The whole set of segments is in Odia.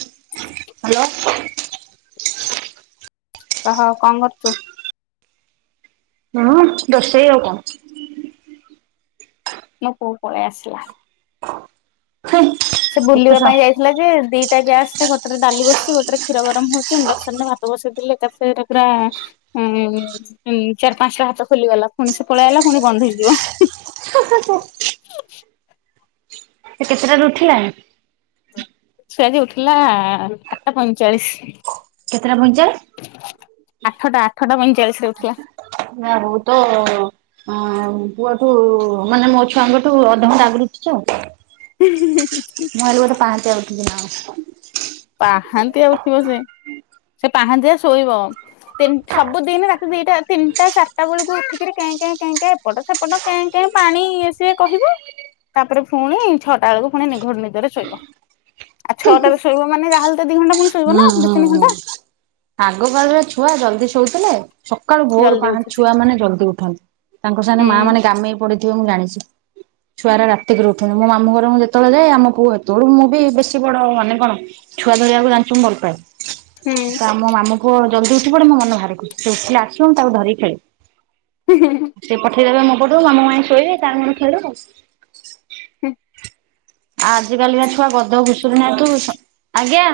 ହ୍ୟାଲୋ। କହ କଣ କରୁଛୁ? ହଁ ରୋଷେଇ ଆଉ କଣ। ମୋ ପୁଅ ପଳେଇ ଆସିଲା। ହେ ସେ ବୁଲିବା ଉଠୁସ ପାଇଁ ଯାଇ ଥିଲା ଯେ ଦିଟା ଗ୍ୟାସ୍ ରେ ଗୋଟେ ରେ ଡାଲି ବସୁଛି। ଗୋଟରେ କ୍ଷୀର ଗରମ ହଉଛି, ଇଣ୍ଡଡକ୍ସନ ରେ ଭାତ ବସେଇ ଦେଲେ ଏକାଥରକେ ପୁରା ଉଁ ଚାରି ପାଞ୍ଚଟା ହାତ ଖୋଲିଗଲା ପୁଣି ସେ ପଳେଇଲା ପୁଣି ବନ୍ଦ ହେଇଯିବ। [unintelligible] ସେ କେତେଟାରୁ ଉଠିଲା? ସିଏ ଆଜି ଉଠିଲା ଆଠଟା ପଇଁଚାଳିଶ। କେତେଟା ପଇଁଚାଳିଶ? ଆଠଟା ଆଠଟା ପଇଁଚାଳିଶରେ ଉଠିିଲା। ଯାହା ହଉ। ତୋ - - ହଁ ପୁଅଠୁ ମାନେ ମୋ ଛୁଆଙ୍କଠୁ ଅଧଘଣ୍ଟା ଆଗରୁ ଉଠିଛି ଆଉ। ହି- ହି- ହି- ହିଁ। ମୁଁ ଭାବିଲି ବୋଧେ ପାହାନ୍ତିଆ ଉଠିଛି ନା କଣ? ପାହାନ୍ତିଆ ଉଠିବ ସେ, ସେ ପାହାନ୍ତିଆ ଶୋଇବ। ସବୁ ଦିନ ରାତି ଦିଟା ତିନିଟା ଚାରିଟା ବେଳକୁ କେଁ -କେଁ -କେଁ -କେଁ ଏପଟ ସେପଟ କେଁ, କେଁ ପାଣି ଇଏ ସିଏ କହିବ ତାପରେ ପୁଣି ଛଅଟା ବେଳକୁ ପୁଣି ନିଘୋଡ଼ ନିଦରେ ଶୋଇବ। ଆଉ ଛଅଟାରେ ଶୋଇବ ମାନେ ଯାହା ହେଲେ ଦି ଘଣ୍ଟା ପୁଣି ଶୋଇବ ନା ହୁଁ, ଦି ହୁଁ, ତିନି ଘଣ୍ଟା ହୁଁ। ଆଗକାଳର ଛୁଆ ଜଲ୍ଦି ଶୋଉଥିଲେ ସକାଳୁ ଭୋରୁ ଜଲଦି ପା ଉଠୁଛି। ଛୁଆ ମାନେ ଜଲ୍ଦି ଉଠାନ୍ତି ତାଙ୍କ ହୁଁ ସାଙ୍ଗେ ମା ମାନେ ଗାମେଇ ପଡ଼ିଥିବେ ମୁଁ ଜାଣିଛି। ଛୁଆ ଗୁଡ଼ା ରାତି କରୁ ଉଠନ୍ତି, ମୋ ମାମୁଁ ଘର ମୁଁ ଯେତେବେଳେ ଯାଏ ଆମ ପୁଅ ସେତେବେଳେକୁ ମୁଁ ବି ବେଶୀ ବଡ଼ ମାନେ କଣ ଛୁଆ ଧରିବାକୁ ଜାଣିଛୁ ମୁଁ ଭଲ ପାଏ। ହୁଁ। ତ ଆମ ମାମୁ ପଅ ଜଲଦି ଉଠି ପଡ଼େ ମୋ ମନ ଭାରି ଖୁସି। ସେ ଉଠିଲେ ଆସିବ ମୁଁ ତାକୁ ଧରିକି ଖେଳବି। ସେପଟେ ସିଏ ରହିବ ମୋ ପଟକୁ ମାମୁ ମାଇଁ ଶୋଇବେ ତାର ମୋର ଖେଳୁ ହୁଁ। ଆଜି କାଲିିକା ଛୁଆ ଗଧ ଘୁଷୁରୁ ନାଁ ତୁ ସ ଆଜ୍ଞା।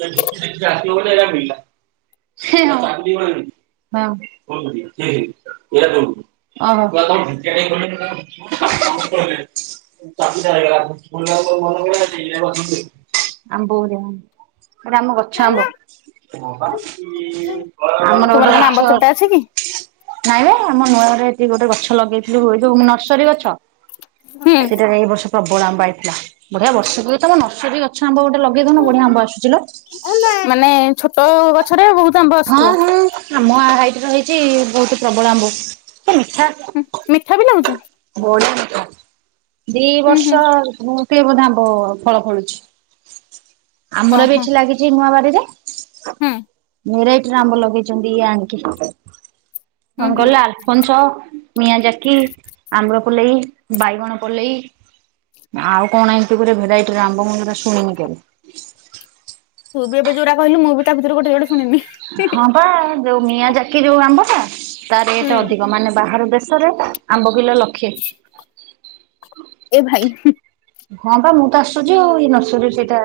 ସେଠି ଆସିବ ଏଟା ମିଳିଲା [unintelligible] ହଁ [unintelligible] [unintelligible] [unintelligible] ଆମ ବୋଉ ହେରୀଆ। ଏଟା ଆମ ଗଛ ଆମ୍ବ। ଆମର ତୁମର ଗୋଟେ କଣ ଆମ୍ବ ଗଛ ତୋଟା ଅଛି କି? ନାଇଁ ବେ ଆମ ନୂଆ ଘରେ ଏଠି ଗୋଟେ ଗଛ ଲଗେଇଥିଲି ହୁଏ ଯୋଉ ନର୍ସରୀ ଗଛ। ହୁଁ। ସେଟାରେ ଏଇ ବର୍ଷ ପ୍ରବଳ ଆମ୍ ଆଇଥିଲା। ବଢିଆ ବର୍ଷ କୁ ତମ ନର୍ସରୀ ଗଛ ଆମ୍ବ ଗୋଟେ ଲ ଲଗେଇ ଦଉନୁ ବଢିଆ ଆମ୍ବ ଆସୁଚି ଲୋ। ମାନେ ଛୋଟ ଗଛରେ ବହୁତ ଆମ୍ବ ହଁ ଆସୁଥିବ। ହଁ ଆମ ହାଇଟ ର ହେଇଛି ବହୁତ ପ୍ରବଳ ଆମ୍ବ ଏ ମିଠା। ହୁଁ ମିଠା ବି ଲାଗୁଚି। ବଢ଼ ଦି ହୁଁ ହୁଁ ବର୍ଷ ମୁ ଟେ ବୋଧେ ଆମ୍ବ ଫଳ ଫଳୁଛି ଆମର ବି ଓହୋ ଏଠି ଲାଗିଚି ନୂଆ ବାରିରେ ହୁଁ। ଭେରାଇଟିର ଆମ୍ବ ଲଗେଇଛନ୍ତି ଇଏ ଆଣିଙ୍କି କଣ ହୁଁ ହୁଁ କାଇଲେ ଆଲ୍ ପଞ୍ଚୋ, ମିଆ ଜାକି, ଆମର ପଲେଇ, ବାଇଗଣ ପଲେଇ ଆଉ କଣ ଏମିତି ଗୁରେ ଭେରାଇଟିର ଆମ୍ବ ମୁଁ ଯୋଟା ଶୁଣିନି କେବେ। ତୁ ବି ଏବେ ଯଉଟା କହିକୁ ମୁଁ ବି ତା ଭିତରୁ ଗୋଟେ ଯୋଡ଼େ ଶୁଣିନି। ହଁ ବା ଯୋଉ ମିଆ ଜାକି ଯୋଉ ଆମ୍ବଟା ତା ହୁଁ ରେଟ ଅଧିକ ମାନେ ବାହାର ଦେଶ ଦେଶ ରେ ଆମ୍ବ କିଲୋ ଲକ୍ଷେ। [inaudible] ଏ ଭାଇ ହୁଁ। ହଁ ବା ମୁଁ ତ ଆଶ୍ଚର୍ଯ୍ୟ ଆଉ ଏଇ ନର୍ସରୀରୁ ସେଇଟା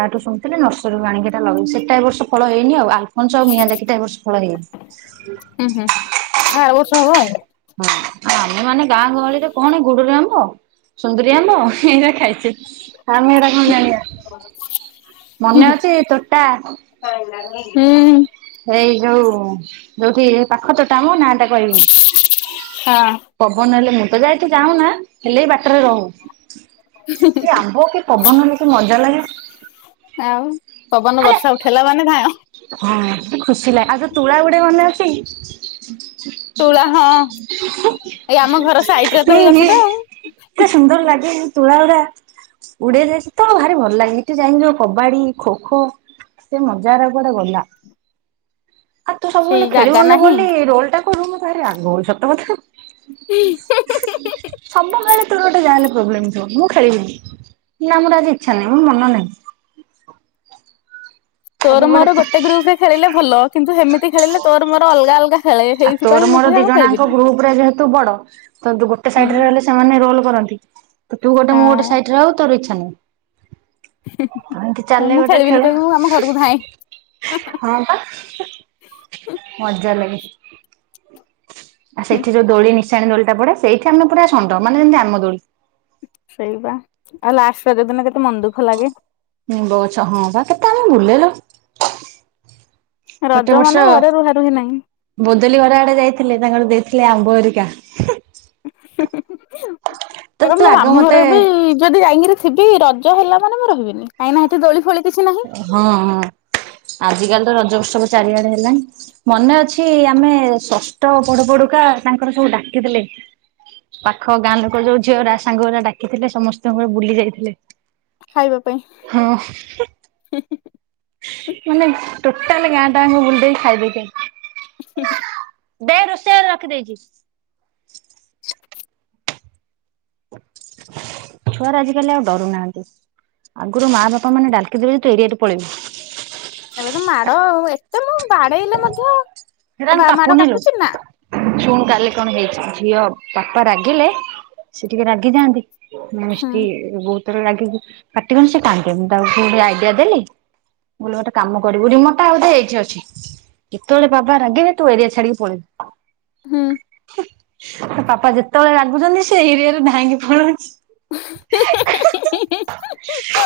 କାଠୁ ଶୁଣିଥିଲେ ନର୍ସରୀ ଆଣିକି ଲଗେଇ ସେଇଟା ଏ ବର୍ଷ ଫଳ ହେଇନି ଆଲଫନଚ ମିଆଁ ଜାକିଟା ଏ ବର୍ଷ ଫଳ ହେଇନି। ଆଛା। ହୁଁ ହୁଁ ଏ ଆର ବର୍ଷ ହବ ଆଉ। ହଁ ଆମେ ମାନେ ଗାଁ ଗହଳିରେ କଣ ଗୁଡୁରି ଆମ୍ବ ସୁନ୍ଦୁରି ଆମ୍ବ ଏଇରା ଖାଇଚେ। ଆମେ ଏଇଟା କଣ ଜାଣିବା ମନେ ଅଛି ତୋଟା ହୁଁ। ଏଇ ଯୋଉ ଯୋଉଠି ଏ ପାଖ ତୋଟା ମ ନାଟା କହିବି। ହଁ ପବନହଲେ ମୁଁ ତ ଯାଏ ତୁ ଯାଉନା ହେଲେ ବି ବାଟରେ ରହୁ। କି ଆମ୍ବ କି ପବନ ହେଲେ କି ମଜା ଲାଗେ। ଆଉ ପବନ ଆଲୋ ବର୍ଷା ଉଠେଇଲା ମାନେ ଧାଆଁ ହଁ ଖୁସି ଲାଗେ ଆଉ ଯୋଉ ତୁଳା ଗୁଡ଼ି ମନେ ଅଛି। ତୁଳା ହଁ ଏଇ ଆମ ଘର ସାଇଟରେ ତ ହିଁ ହେଇ ହିଁ ଗଛଟା ଏତେ ଆଉ। ସୁନ୍ଦର ଲାଗେନି। ତୁଳା ଗୁଡା ଉଡେଇ ଯାଇଚି ତ ଭାରି ଭଲ ଲାଗେ ଏଇଠି ଯାଇକି ଯୋଉ କବାଡି ଖୋ ଖୋ ସେ ମଜାର କୁଆଡେ ଗଲା। ଆଉ ତୁ ସେଇ ସବୁବେଳେ ଜାଗା ଖେଳିବୁନି ନାହିଁ ବୋଲି ରୋଲ ଟା କରୁ ମତେ ଭାରି ରାଗ ହୁଏ ସତ କଥା। ହିଁ ସବୁବେଳେ ତୋର ଗୋଟେ ଯାହେଲେ ପ୍ରୋବ୍ଲେମ ଥିବ ମୁଁ ଖେଳିବିନି। ନା ମୋର ଆଜି ଇଚ୍ଛା ନାହିଁ ମନ ନାହିଁ। ତୋର ମୋର ସବୁବେଳେ ଗୋଟେ ଗ୍ରୁପ ରେ ଖେଳିଲେ ଭଲ କିନ୍ତୁ ହେମିତି ଖେଳିଲେ ତୋର ମୋର ଅଲଗା ଅଲଗା ଖେଳେ ଆଉ ହେଇ ତୋର ମୋର ଦି ଜଣାଙ୍କ ଗ୍ରୁପରେ ଯେହେତୁ ବଡ ତ ଗୋଟେ ହୁଁ ସାଇଡରେ ରହିଲେ ସେମାନେ ରୋଲ କରନ୍ତି। ତୁ ଗୋଟେ ମୁଁ ଗୋଟେ ସାଇଡ ରେ ହଉ ତୋର ଇଚ୍ଛା ନାଇ। ଏମିତି ହଁ ଚାଲେ ମୁଁ ଗୋଟେ ଖେଳିବିନି ଖେଳ। କହିବି ମୁଁ ଆମ ଘରକୁ ଧାଏଁ ହଁ ବା ମଜା ଲାଗେ। ଆ ହୁଁ ସେଠି ଯୋଉ ଦୋଳି ନିଶାଣି ଦୋଳିଟା ପଡେ ସେଇଠି ଆମେ ପୁରା ଷଣ୍ଡ ମାନେ ଯେମିତି ଆମ ଦୋଳି। ସେଇବା ଆଉ ଲାଷ୍ଟ ରଜ ଦିନ କେତେ ମନ ଦୁଃଖ ଲାଗେ। ନିମ୍ବ ଗଛ ହଁ ବା କେତେ ଆମେ ବୁଲେ ଲୋ। ରଜ ଗୋଟେ ମାନେ ବର୍ଷ ଘରେ ରୁହା ରୁହି ନାହିଁ। ବଦେଲି ଘର ଆଡେ ଯାଇଥିଲେ ତାଙ୍କର ଦେଇଥିଲେ ଆମ୍ବ ହେରିକା। ହୁଁ ହୁଁ ହୁଁ ହୁଁ ତ ମୋର ତୁ ମୁଁ ଆଗ ମାମୁଁ ଘରେ ମତେ ବି ଯଦି ଯାଇକିରି ଥିବି ରଜ ହେଲା ମାନେ ମୁଁ ରହିବିନି କାହିଁକି ନା ସେଠି ଦୋଳି ଫୋଳି କିଛି ନାହିଁ। ହଁ ହଁ ଆଜିକାଲି ତ ରଜ ଉତ୍ସବ ଚାରିଆଡେ ହେଲାଣି। ମନେ ଅଛି ଆମେ ଷଷ୍ଠ ପଢୁ ପଢୁକା ତାଙ୍କର ସବୁ ଡାକିଦେଲେ ପାଖ ଗାଁ ଲୋକ ଯୋଉ ଝିଅ ଗୁରା ସାଙ୍ଗଗୁରା ଡାକିଥିଲେ ସମସ୍ତଙ୍କ ଘର ବୁଲି ଯାଇଥିଲେ। ଖାଇବା ପାଇଁ ହଁ। ମାନେ ଟୋଟାଲ ଗାଁଟା ଯାଙ୍କ ବୁଲି ଦେଇକି ଖାଇଦେଇକି ଉଁ ହୁଁ ହୁଁ। ଦେ ରୋଷେଇ ଘରେ ରଖିଦେଇଛି। ଛୁଆଗୁରା ଆଜିକାଲି ଆଉ ଡରୁ ନାହାନ୍ତି ଆଗୁରୁ ମାଆ ବାପା ମାନେ ଡାଲ୍କି ଦେଲେ ତୁ ଏରିଆଟେ ପଳେଇବୁ। ଏବେ ତ ମାଡ଼ ଆଉ ଏତେ ମୁଁ ବାଡେଇଲେ ମଧ୍ୟ ସେଗୁରାଙ୍କୁ ବା ମାଡ କାପୁ ନି ଲୋ। କାଟୁଛି ନା ଶୁଣୁ କାଲି କଣ ହେଇଛି ଝିଅ ବାପା ରାଗିଲେ ସେ ଟିକେ ରାଗି ଯାଆନ୍ତି ହୁଁ ମିଷ୍ଟି ବହୁତ ଥର ରାଗିକି ପାଟିକଲେ ସେ କାନ୍ଦେ ମୁଁ ତାକୁ ଗୋଟେ ଆଇଡିଆ ଦେଲି ମୁଁ କହିଲି ଗୋଟେ କାମ କରିବୁ ରିମୋଟ୍ ଟା ବୋଧେ ଏଇଠି ଅଛି। ଯେତେବେଳେ ବାବା ରାଗିବେ ତୁ ଏରିଆ ଛାଡିିକି ପଳେଇବୁ। ହୁଁ। ତା ପାପା ଯେତେବେଳେ ରାଗୁଛନ୍ତି ସିଏ ଏରିଆରୁ ଧାଇଁକି ପଳଉଛି।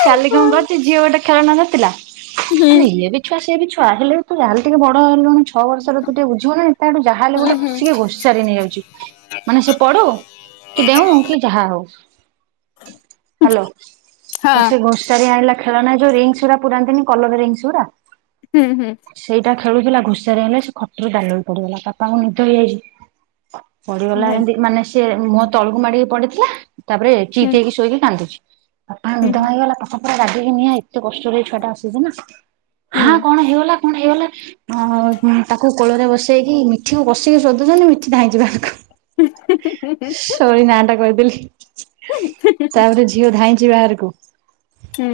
କାଲି କଣ କରିଛି ଝିଅ ଗୋଟେ ଖେଳନା ଧରିଥିଲା ମାନେ ଇଏ ବି ଛୁଆ ସିଏ ବି ଛୁଆ ହେଲେ ବି ତୁ ଯା ହେଲେ ଟିକେ ବଡ ହେଲୁଣି ଛଅ ବର୍ଷର ତୁ ଟିକେ ବୁଝିବୁ ନା ନାଇଁ। ତାଠୁ ଯାହାହେଲେ ହଁ ଗୋଟେ କସିକି ଘୋଷାରିକି ନେଇଯାଉଛି ମାନେ ସେ ପଡୁ କି ଡେଉଁ କି ଯାହାହଉ ହ୍ୟାଲୋ ତ ସେ ଘୋଷାରି ଆଣିଲା ଖେଳନା ଯୋଉ ରିଙ୍ଗସ୍ ଗୁରା ପୁରାନ୍ତିନି କଲର୍ ରିଙ୍ଗସ୍ ଗୁରା ହୁଁ ହୁଁ। ସେଇଟା ଖେଳୁଥିଲା ଘୋଷାରି ଆଣିଲା ସେ ଖଟରୁ ଦାଲୋକି ପଡିଗଲା ବାପାଙ୍କୁ ନିଦ ହେଇଯାଇଛି ପଡିିଗଲା ଭାଇ ଯେଏନ୍ତି ମାନେ ସିଏ ମୁହଁ ତଳୁକୁ ମାଡି ହେଇକି ପଡିଥିଲା ତାପରେ ହୁଁ ଚିତ୍ ହେଇକି ଶୋଇକି କାନ୍ଦୁଚି। ବାପା ଙ୍କ ହୁଁ ନିଦ ହୁଁ। ଭାଙ୍ଗିଗଲା ବାପା ପୁରା ରାଗିକି ନିଆଁ ଏତେ କଷ୍ଟରେ ଏ ଛୁଆଟା ଆସିଛି ନା ହୁଁ ହାଁ କଣ ହେଇଗଲା କଣ ହେଇଗଲା ଆଉ ଉଁ ତାକୁ କୋଳରେ ବସେଇକି ମିଠି କୁ କଷିକି ଶୋଧୁଛନ୍ତି ମିଠି ଧାଇଁଚି ବାହରକୁ। ଉଁ ହୁଁ ହୁଁ ହୁଁ ହୁଁ। ସରି ନାଁ ଟା କହିଦେଲି ତାପରେ ଝିଅ ଧାଇଁଛି ବାହାରକୁ।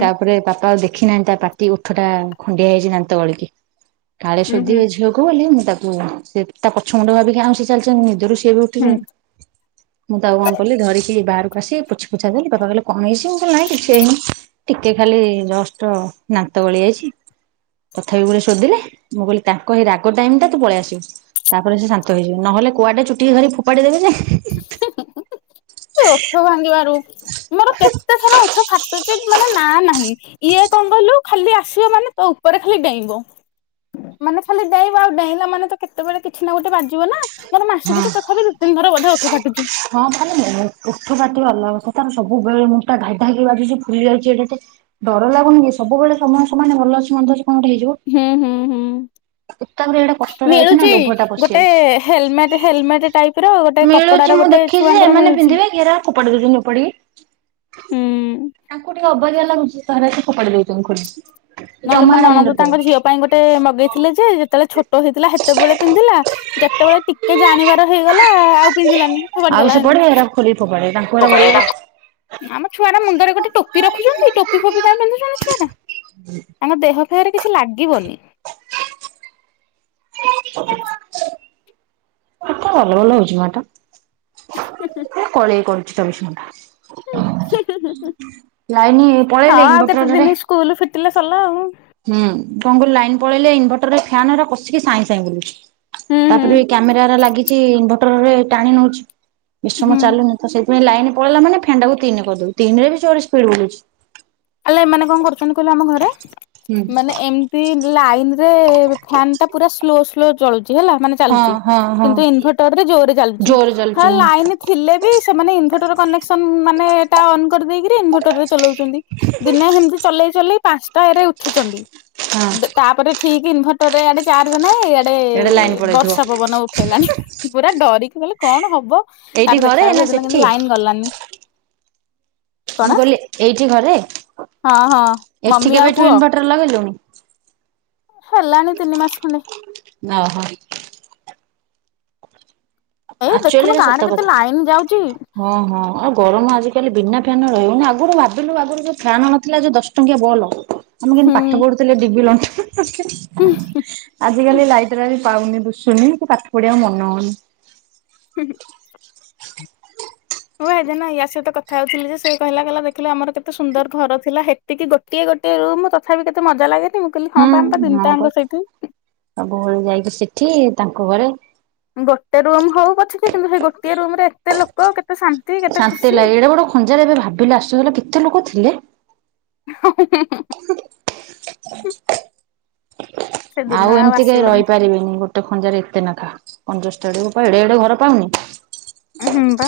ତାପରେ ବାପା ଆଉ ଦେଖି ନାହାନ୍ତି ତା ପାଟି ଓଠ ଟା ଖଣ୍ଡିଆ ହେଇଛି ଦାନ୍ତ ଗଳିକି। କାଳେ ହୁଁ ହୁଁ ଶୋଧିବେ ଝିଅକୁ ବୋଲି ମୁଁ ତାକୁ ସେ ତା ପଛ ମୁୁଣ୍ଡ ଭାବିକି ଆଉଁସି ଚାଲିଚନ୍ତି ନିଦରୁ ସି ବି ହୁଁ ଉଠିଛନ୍ତି। ମୁଁ ତାକୁ କଣ କଲିି ଧରିକି ବାହାରକୁ ଆସିି ପୋଛି ପୁଛା ଦେଲିି ବାପା କହିଲେ କଣ ହେଇଛି ମୁଁ କହିଲି ନାଇଁ କିଛି ହେଇନି। ଟିକେ ଖାଲି ଜଷ୍ଟ ଦାନ୍ତ ଗଳି ଯାଇଛି। ତଥାପି ଗୁରେ ଶୋଧିଲେ ମୁଁ କହିଲି ତା କହେ ରାଗ ଟାଇମ୍ ଟା ତୁ ପଳେଇଆସିବୁ ତାପରେ ସେ ଶାନ୍ତ ହେଇଯିବେ ନହେଲେ କୁଆଡେ ଚୁଟିକି ଧରି ଫୋପାଡ଼ି ଦେବେ ଯେ ହୁଁ ହୁଁ ହୁଁ ହୁଁ ସେ ଓଠ ଭାଙ୍ଗିବାରୁ ମୋର କେତେ ଥର ଓଠ ଫାଟୁଛି ମାନେ ନା ନାହିଁ। ଇଏ କଣ କହିଲୁ ଖାଲି ଆସିବ ମାନେ ତୋ ଉପରେ ଖାଲି ଡେଇଁବ। ମାନେ ଖାଲି ଡେଇଁବ ଆଉ ଡେଇଁଲା ମାନେ ତ କେତେବେଳେ କିଛି ନା ଗୋଟେ ବାଜିବ ନା। ମୋର ହଁ। ମାସକୁ ତ ତଥାପି ଦି ତିିନି ଥର ବୋଧେ ଓଠ ଫାଟୁଛି। ହଁ ମାନେ ଉଠୁ ଫାଟିବା ଅଲଗା କଥା ତାର ସବୁବେଳେ ମୁଁଣ୍ଡଟା ଢ଼ାଇ ଢ଼ାଇକିରି ବାଜିୁଚି ଫୁଲି ଯାଇଚି ଏଡେଟେ। ଡର ଲାଗୁନି କି ସବୁବଳେ ସମୟ ସମାନ ଭଲ ଅଛି ମନ୍ଦ ଅଛି କଣ ଗୋଟେ ହେଇଯିବ। ହୁଁ ହୁଁ ହୁଁ। ଏକାମ୍ରେ ହେଇଟା କଷ୍ଟ ହେଇଚି ନା ଲୋଭ ଟା ପଶି ଯାଇଛି। Helmet helmet type. ର ଗୋଟେ ମିଳୁଛି କପଡାର ମୁଁ ଗୋଟେ ଦେଖିଛି ଯେ ଛୁଆଙ୍କର ଏମାନେ ମିଳୁଛି। ପିନ୍ଧିବେ ଘେରା ଫୋପାଡି ଦଉଛନ୍ତି ଉପାଡିକି। ହୁଁ। ତାଙ୍କୁ ଟିକେ ଅବାଗିଆ ଲାଗୁଚି ସାରେ ଆସିକି ଫୋପାଡି ଦଉଚନ୍ତି ଖୋଲିକି। ନହଲେ ଜମା ମୋ ହେରା ନଣନ୍ଦ ମୁଣ୍ଡରେ ତାଙ୍କ ଦଉନି। ଝିଅ ପାଇଁ ଗୋଟେ ମଗେଇଥିଲେ ଯେ ହେତବଳେ ଛୋଟ ହେଇଥିଲା ହେତବଳେ ପିନ୍ଧିଲା। ଯେତବଳେ ଟିକେ ଜାଣିବାର ହେଇଗଲା ଆଉ। ପିନ୍ଧିଲାନି ଆଉ ଫୋପାଡିଦେଲା ସେ ହେଣୁ ପଡେ ଏରା ଖୋଲିକି ଫୋପାଡେ ତାଙ୍କୁ ଏରା ଭଲ ଲାଗେ ଫୋପାଡିଦେଲା। ଆମ ଛୁଆଟା ମୁଣ୍ଡରେ ଗୋଟେ ଟୋପି ରଖୁଚନ୍ତି ଟୋପି ଫୋପି କାଇଁ ପିନ୍ଧୁଚନ୍ତି ଛୁଆଟା। ହୁଁ। ତାଙ୍କ ଦେହ ଫେହରେ କିଛି ଲାଗିବନି। କିଛି କରିବ। କେତେ ବଲ ବଲ ହଉଚି ମ ଏଟା। [unintelligible] ଏ କଳେଇ କରୁଚି ଚବିଶି ଘଣ୍ଟା। [unintelligible] ଲାଇନି ପଳେଇଲେଣି ଇନଭଟରରେ। ସ୍କୁଲୁ ଫିଟିଲେ ସର୍ଲା ଆଉ। ହୁଁ କଣ କହିଲୁ ଲାଇନ ପଳେଇଲେ ଇନଭର୍ଟରରେ ଫ୍ୟାନ୍ ଗୁରା କଷିକି ସାଇଁ ସାଇଁ ବୁଲୁଛି। ହୁଁ ହୁଁ ତାପରେ କ୍ୟାମେରାରା ଲାଗିଛି ଇନଭଟରରେ ଟାଣି ନଉଛି ବେଶୀସମ ହୁଁ। ଚାଲୁନି ତ ସେ ମାନେ ଲାଇନ୍ ପଳେଇଲା ମାନେ ଫ୍ୟାନ୍ଟାକୁ ତିନି କରଦେଉ ତିନିରେ ବି ସେ ଗୋଟେ ସ୍ପିଡ଼୍ ବୁଲୁଛି। ଆଲୋ ଏମାନେ କଣ କରୁଛନ୍ତି କହିଲୁ ଆମ ଘରେ ହୁଁ ମାନେ ଏମ୍ ତି ଲାଇନ୍ ରେ ଫ୍ୟାନ୍ ଟା ପୁରା ସ୍ଲୋ ସ୍ଲୋ ଚଳୁଚି ହେଲା ମାନେ। ଚାଲୁଚି ହଁ ହଁ ହଁ କିନ୍ତୁ ଇନଭଟର୍ରେ ଜୋରେ ଚାଲୁଚି ଜୋରେ ହା ଚାଲିଛି ହଁ। ଲାଇନି। ଥିଲେ ବି ସେମାନେ ଇନଭେଟର କନେକ୍ସନ ମାନେ ଏଟା ଅନ୍ କରିଦେଇକିରି ଇନଭଟରରେ ଚଲଉଚନ୍ତି। ଦିନେ ହେମ୍ତି ଚଲେଇ ଚଲେଇ ପାଂଶଟା ଏରେ ଉଠିଚନ୍ତି ହଁ ଦେ ତାପରେ ଠିକି ଇନଭର୍ଟର ରେ ଆଡେ ଚାର୍ଜ ନାହିଁ ଇଆଡେ ଏଇଟା ଲାଇନ ପଳେଇଥିବ ବର୍ଷା ପବନ ଉ ହେଲାନି ପୁରା ଡରିକି ବୋଇଲେ କଣ ହବ ତାର ଏଇଠି ଘରେ ଦେଖିଲାବଳକୁ ନା ସେଦିନ କେମ୍ତି ସେଠି? ଲାଇନ୍ ଗଲାନି। କଣ ମୁଁ କହିଲି ଏଇଠି ଘରେ ହଁ ହଁ ଏଠି ମମି ଆଉ କେବେଠୁ ପୁଅ। ଇନଭର୍ଟର ଲଗେଇଲୁଣି? ହେଲାଣି ତିନି ମାସ୍ ଖଣ୍ଡେ। ଆହା। ଏଇ ଦେଖୁନୁ ଆକ୍ଚୁଆଲିରେ ଗାଁ ସତ ରେ କେତେ କଥା। ଲାଇନ୍ ଯାଉଚି। ହଁ ହଁ ଆଉ ଗରମ ଆଜିକାଲି ବିନା ଫ୍ୟାନ୍ ରେ ରହିହଉନି ଆଗୁରୁ ଭାବିଲୁ ଆଗୁରୁ ଯୋଉ ଫ୍ୟାନ୍ ନଥିଲା ଯୋଉ ଦଶ। ଟଙ୍କିଆ ବଲ ଆମେ ହୁଁ। କେନ୍ତି ପାଠ ପଢୁଥିଲେ ଡିବି ଲଣ୍ଠନ ରେ। ଆଜିକାଲି ଲାଇଟିରା ବି ପାଉନି ଦୁଷୁନି କି ପାଠ ପଢିବାକୁ ମନ ହଉନି। ହୁଁ ହୁଁ। ମୁଁ ପା ହେଦିନ ୟା ସହିତ କଥା ହଉଥିଲି ଯେ ସେ କହିଲା କହିଲା ଦେଖିଲୁ ଆମର କେତେ ସୁନ୍ଦର୍ ଘର ଥିଲା ହେ ଟିକେ ଗୋଟିଏ ଗୋଟଏ ରୁମ୍ ତଥାବି କେତେ ମଜା ଲାଗେନି। କହିଲି ହଁ ପା ଆମେ ହୁଁ ହଁ ତିନିଟାଙ୍କ ପା ସେଇଠି ସବୁବଳେ ଯାଇକି ସେଠି ତାଙ୍କ ଘରେ। ଗୋଟେ ରୁମ୍ ହଉ ପଛେକେ କିନ୍ତୁ ହେଇ ଗୋଟିଏ ରୁମ୍ ରେ ଏତେ ଲୋ କ କେତେ ଶା ଶାନ୍ତି ଲାଗେ ଏଡେ ବଡ ଖଞ୍ଜାରେ ଏବେ ଭାବିଲେ ଆଶ୍ଚର୍ଯ୍ୟ ଲାଗେ କେତେ ଲୋକ ଥିଲେ। ହଁ ହଁ ହଁ ହଁ ହଁ। ସେ ଦିନ ଆଉ ଏମିତି କେହି ଆସିବନି ରହିପାରିବିନି ଗୋ ଟ ଖଞ୍ଜାରେ ଏତେ ନେଖା କଙ୍କଷ୍ଟବଡେକୁ ପା ଏଡେ ଏଡେ ଘର ପାଉନି [unintelligible] ହୁ ବା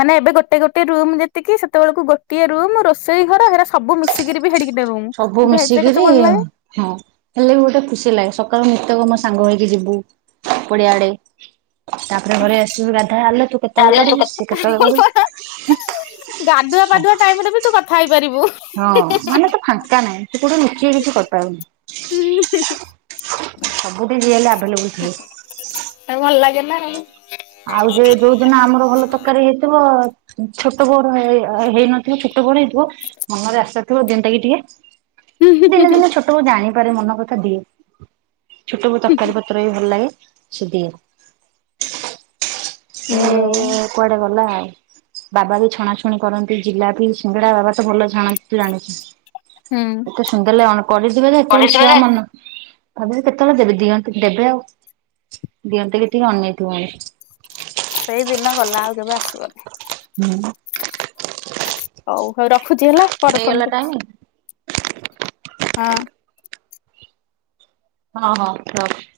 ମାନେ ଏବେ ଗୋଟେ ଗୋଟେ ରୁମ ଯେତିକି ସେତେବେଳକୁ ଗୋଟଏ ରୁମ ରୋଷେଇ ଘର ହେରା ସବୁ ମିଶିକି ବି ହେଡିକି ଗୋଟେ ରୁମ ସବୁ କିନ୍ତୁ ହେଇଥିରେ ମିଶିକିରି କେତେ ଭଲ ଲାଗେ ହଁ ହେଲେ ବି ଗୋଟେ ଖୁସି ଲାଗେ ସକାଳୁ ନିତ୍ୟ ମୋ ସାଙ୍ଗ ହେଇକି ଯିବୁ ପଡ଼ିଆ ଆଡ଼େ ତାପରେ ଘରେ ଆସିବୁ ଗାଧାହେଲେ ତୁ କେତେବେଳେ କରିବୁ ସିଏ କେତେବେଳେ କରିବୁ ଗାଧୁଆ ପାଧୁଆ ଟାଇମ ରେ ବି ତୁ କଥା ହେଇପାରିବୁ ହଁ ମାନେ ତ ଫାଙ୍କା ନାହିଁ ସେ କୋଉଠି ଲୁଚେଇ କିଛି କରିପାରୁବୁନି ହୁଁ ସବୁଠୀ ଯିଏ ହେଲେ ଆଭେଲେବୁଲ ଥିବେ ଆଉ ଭଲ ଲଗିଲା ଆଉ ଆଉ ଯେ ଯୋଉ ଦିନ ଆମର ଭଲ ତରକାରୀ ହେଇଥିବ ଛୋଟ ଭୋର ହେଇନଥିବ ଛୋଟ ବଡ ହେଇଥିବ ମନରେ ଆଶା ଥିବ ଦିଅନ୍ତା କିି ଟିକେ ଦିନେ ଦିନେ ଛୋଟ ତୁ ଜାଣିପାରି ମନ କଥା ଦିଏ ଛୋଟ କୁ ତରକାରୀ ପତ୍ର ବି ଭଲ ଲାଗେ ସେ ଦିଏ ସେ ହୁଁ। କୁଆଡେ ଗଲା ଆଉ ବାବା ବି ଛଣାଛଣି କରନ୍ତି ଜିଲାପି ସିଙ୍ଗଡା ବାବା ତ ଭଲ ଛାଣନ୍ତି ତୁ ଜାଣିଛୁ ହୁଁ ଶୁଣିଲେଣି କରିଦେ ଯେ ଯେତେବେଳେ ଛୁଆ ମାନ [unintelligible] ତା ପରେ କେତେବେଳେ ଦେବେ ଦିଅନ୍ତୁ ଦେବେ ଆଉ ଦିଅନ୍ତୀ କି ଟିକେ ଅନେଇଥିବଣି ସେଇ ଦିନ ଗଲା, ଆଉ କେବେ ଆସିବନି ହୁଁ। ହଉ ରଖୁଛି ହେଲା। ପରେ ଫୋନ ହେଇଗଲା କରୁଛି ଟାଇମ, ହଁ। ହଁ, ହଁ ରହୁଛି